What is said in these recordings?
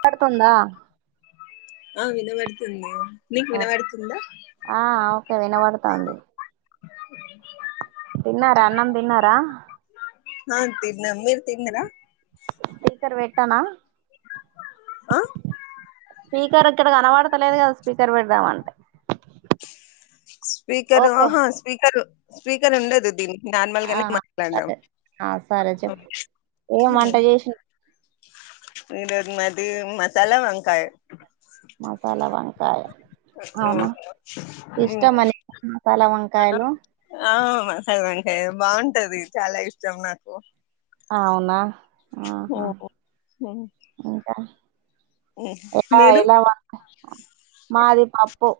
వినబడుతుందా ఆ వినబడుతుంది నీకు వినబడుతుందా వినబడుతాంది తిన్నారా అన్నం తిన్నారా హా తిన్న మీరు తిన్నర స్పీకర్ పెట్టానా ఆ స్పీకర్ ఇక్కడ కనబడతలేదు కదా స్పీకర్ పెడదామంటే స్పీకరూ ఓకే ఆహా స్పీకరూ స్పీకర్ ఉండదు దీనికి నార్మల్ ఆ గానే మాట్లాడడం సరే ఆ సరే చెప్పు ఏం వంట చేసిన మీరుద్ మది మ స్లవంకాయి మసాలా వంకాయ అవునా ఉమ్. ఇష్టమని మసాలా వంకాయలు ఆ మసాల వంకాయ బాగుంటది చాలా ఇష్టం నాకు అవునా ఆహా ఉమ్. ఉమ్. ఇంకా ఉమ్. ఎలా మీరు ఎలా మాది పప్పు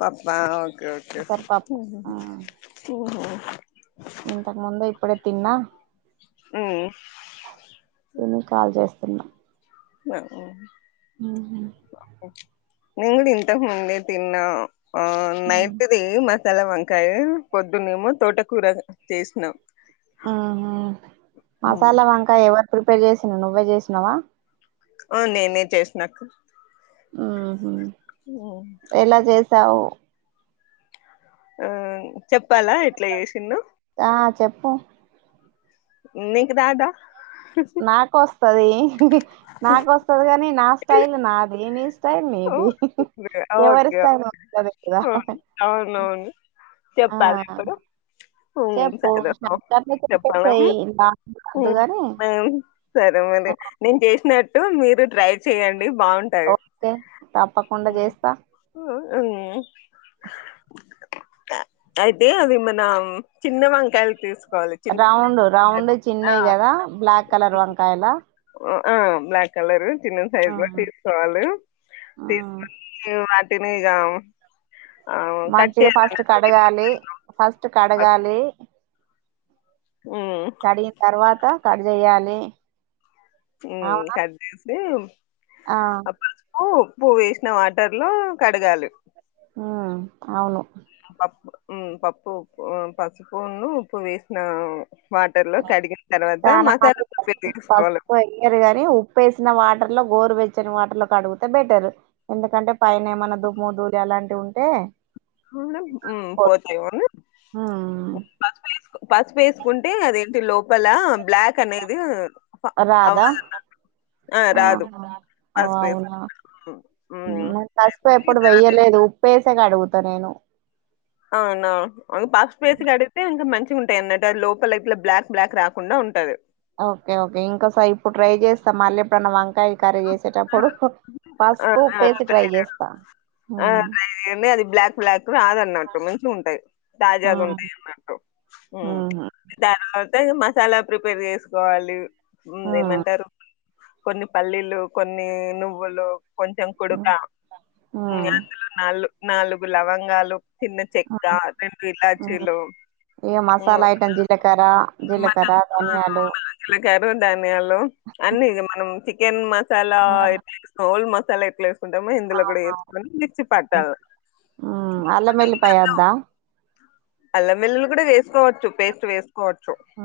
పప్పా ఓకే ఓకే పెసరి పప్పు ఓకే ఆ, హా హా ఇంతకు ముందు ఇప్పుడే తిన్నా అ అర ఉ ఓ నుేను కూడా ఇంతకు ముందే తిన్నా ఆ ఉమ్. నైట్ది మ తెల్ల వంకాయ పొద్దున్నేమో తోటకూర చేసినాం హ్మ్. మసాలా వంకాయ ఎవరు ప్రిపేర్ చేసిన నువ్వే చేసినవా నేనే చేసినకు ఆహ హు స ఆ చె పలా ఎట్లా చేసి ను ప్ప ఇకుదాదా నాకు వస్త ప్పది నాకు వస్తుది కాని నా స్టైల్ నాకు అమస్ మీది ఓహ్! ఓకే ఎవరూ ఓకే ఇస్తారు అవును. అవునవును ఆ హు చెప్పు సరే షార్ట్కట్ లో చెప్పడం చెప్పేసేయ్ లాంగ్ హు వద్దుగాని సరే మరి నేను చేసిన ట్టు మీరు ట్రై చెయండి బాగుంటాయి ఓకే తప్పకుండా చేస్తా అయితే అవి మన చిన్న వంకాయలు తీసుకు రౌండ్ రౌండ్ చిన్నయి కదా బ్లాక్ కలర్ వంకాయలా ఆ బ్లాక్ కలరు తన్న సైజ్ ఆ మా తీసుకోవాల తె ఆ స మాటి న గవ మంచిగా ఫస్ట్ కడగాలి ఫస్ట్ కడగాలి ఉమ్ కడి తరువాత కట్ చెయ్యాలి కద్ద ఏ ఆ అప్పుడు ఉప్పు వేసిన వాటర్ లో కడగాలి హ అవును పప్పు పప్పు ఉప్పు పసుపున్న ఉప్పు వేసిన వాటర్ లో కడిగిన తర్వాత చాలా మసాలా మంది ప్రిపేర్ చేసుకోవాలి పసుపు అయ్యారు గాని ఉప్పుఏసిన వాట వాటర్ లో గోరువచ్చని వాటర్ లో కడుడిగితే బెటర్ ఎందుకంటే పైన ఏమన్నా దుమ్ము దూలి అలాంటివి ఉంటే హ్మ్ పో- పోట్లే మళ్ళీ ఉమ్ పసుపు వేసుకుంటే అదేంటి లోపల బ్లాక్ అనేది రాదా అవ్వాలన్నా ఆ రాదు ఆహా ఓ అవునా ఉమ్, సగా అడుగుతా నేను అవునా అ పాక్స్ట్ ప్లేస్ అడితే అంకా మంచిష ఉంటాయి అన్నంటే లోపల ఇట్లా బ్లాక్ బ్లాక్ రాకుండా ఉంటది ఓకే ఓకే ఇంకోసారి ఇప్పుడు ట్రై చేస్తాం మళ్ళీ ఎప్పుడున్న వంకాయ కరీ చేసేటప్పుడు ఆ! పస్పు ఆ! ఉప్పేసి డ్రై ట్రై చేస్తా ఆ ఉమ్, అే అది బ్లాక్్లాక్ రాదన్నట్టు మంచిగా ఉంటాయి తాజాగా ఉమ్, ఉంటాయి అన్నట్ హు ఉమ్, మత్త మసాలా ప్రిపేర్ చేసుకోవాలి హు ఉమ్, ఏమంటారు కొన్ని పల్లీలు కొన్ని నువ్వులు కొంచెం కుడుక ఉమ్, ఉమ్, అందులో నాళ్ళు నాలుగు లవంగాలు చిన్న చెక్క రెండు ఉమ్. ఇల్లాచీలు ఇక మసాలా ఐటమ్ జీలకర్ర జీలకర్ర ధనియాలు జిలకర ధానియాలు అన్ని మనం చికెన్ మసాలా ఎట్లా ఇస్తామో మసాల ఎట్లే ఆ అల మేలి పయద్దా అల్లమెల్లులు కూడా వేసుకోవచ్చు పేస్ట్ వేకో హ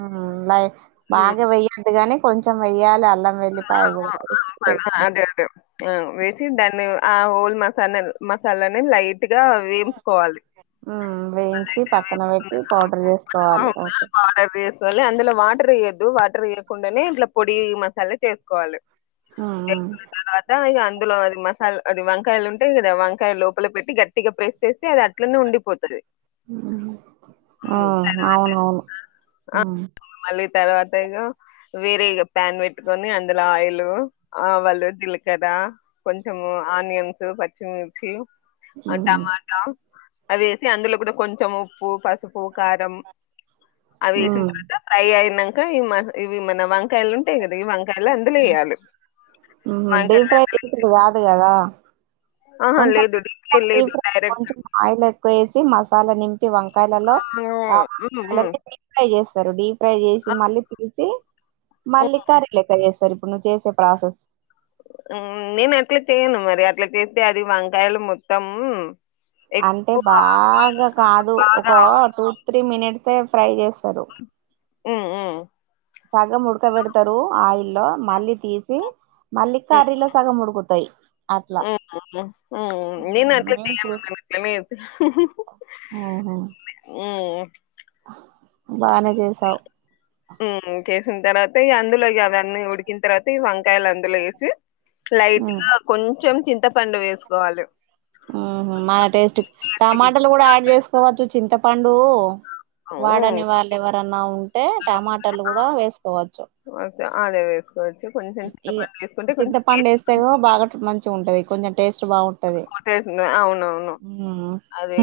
లైట్ బాగా వెయ్యద్దు గాని కొంచెం వెయ్యాలి అల్లం వెళ్ళి అదే అదే ఆ వేసి దాన్ని ఆ హోల్ మసాలా మసాలాని లైట్ గా వేంపుకోవాలి వేయించి పక్కన పెట్టి పౌడర్ చేసుకోవాలి ఓకే పౌడర్ వేసుకోవాలి అందులో వాటర్ వేయొద్దు వాటర్ ఇయకుండానే ఇట్లా పొడి ఈ మసాలా చేస్త కోవాలి ఉమ్, దధ అందులో అది మసాలా అది వంకాయలు ఉంటే కదా వంకాయలు లోపల పెట్టి గట్టిగా ప్రెస్ చేస్తే అది అట్లనే ఉండిపోతది ఉమ్ ఆ ఉమ్. అవునవును తర్వాత ఉమ్ మళ్ళీ తర్వాత ఇక వేరే ఇ ప్యాన్ పెట్టుకొని అ అందులో ఆయిల్ ఆవలు జిలకర్ర కొంచెము ఆనియన్స్ పచ్చిమిర్చి ఆ హ్మ్ టమాటో అదేసి అందులో కూడా కొంచెం ఉప్పు పసుపు కారం అవి వేసిన హ్మ్. తర్వాత ఫ్రై అయిన ఇంకా ఈ ఇవి మన వంకాయలు ఉంటాయి కదా వంకాయ డీప్ వంకాయలు అందులో వేసి ఫ్రైలు కాదు కదా ఆహా లేదు డి ఫ్రై లేదు డైరెక్ట్ వేసి మసాలా నింపి వంకాయలలో హ్మ్. ఆ హ్మ్. హ్మ్. వంకాయలని డి ఫ్రై చేస్తా డీప్ ఫ్రై చేసి ఆ! మళ్ళీ తీసి మల్లి హ్మ్. కారలేకయస్త సరే ఇప్పుడు నువ్వు చేసే ప్రాసెస్ నేను అట్లా చేయను మరి అట్లా చేస్తే అది వంకాయలు మొత్తం అంటే ఎక్కువ బాగా కాదు ఒక బాగా టూ త్రీ మినిట్స్ కే ప్ర్రై చేస్త సదు ఉమ్ ఉమ్ లో మళ్ళీ తీసి మళ్ళీ కర్రీలో సగం ఉడుకుతాయి. అట్లా. ఉమ్ నేను ఉమ్, అట్ చేయ చూస్ ఇట్లానే చేస్తున్నా ఓహో! ఉమ్ బానే చేసావు ఉమ్ చేసిన తర్వాత ఈ అందులో అవ అన్నీ ఉడికిన తర్వాత ఈ వంకాయలు అందులో వేసి లైట్గా ఉహు కొంచెం చింత పెద్ద పండు వేసుకోవాలి మన టేస్ట్ టేస్ట్‌కి. టమాటలు కూడా యాడ్ చేసుకోవచ్చు చింత పండువు హ్మ్. వాడని వాళ్ళు ఎవరన్నా ఉంటే టమాటాలు కూడా వేసుకోవచ్చు ఆద వే ఇక చింత పండు టేస్ట్ వేస్తే బాగా మంచిగా ఉంటది కొంచెం టేస్ట్ హటే అవునవును అది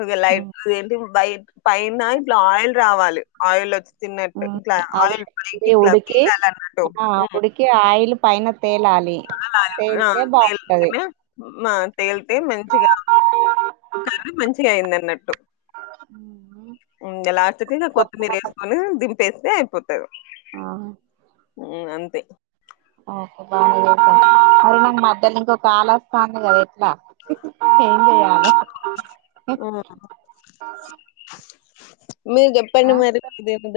ఒక లైట్ ఏంటి బయ పైనా ఇట్లా ఆయిల్ రావాలి ఆయిల్ వచ్చి తిన్నట్టు ఇట్లా ఆయిల్ పైకి అదే ఇట్లా ఉడికి వీలాల అన్నట్టు ఆ ఉడికి ఆయిల్ పైన తేలాలి తేలితే బాగుంటది లా తే తేలితే మంచిగా క మంచిగా అయిందన ట్టు ఎగా లాస్ట్కు కొత్తిమీర వేసుకని దిం ఉప్పు వేస్తే అయిపో ఆ అంత ప ఓకే బాగా చేసాను మరే న మధ్యలో ఇంకొక ఆమే వస్తుంది కదా ఎట్లా ఏం చేయలే హ్మ్. మీకు ఎప్పన్న మరి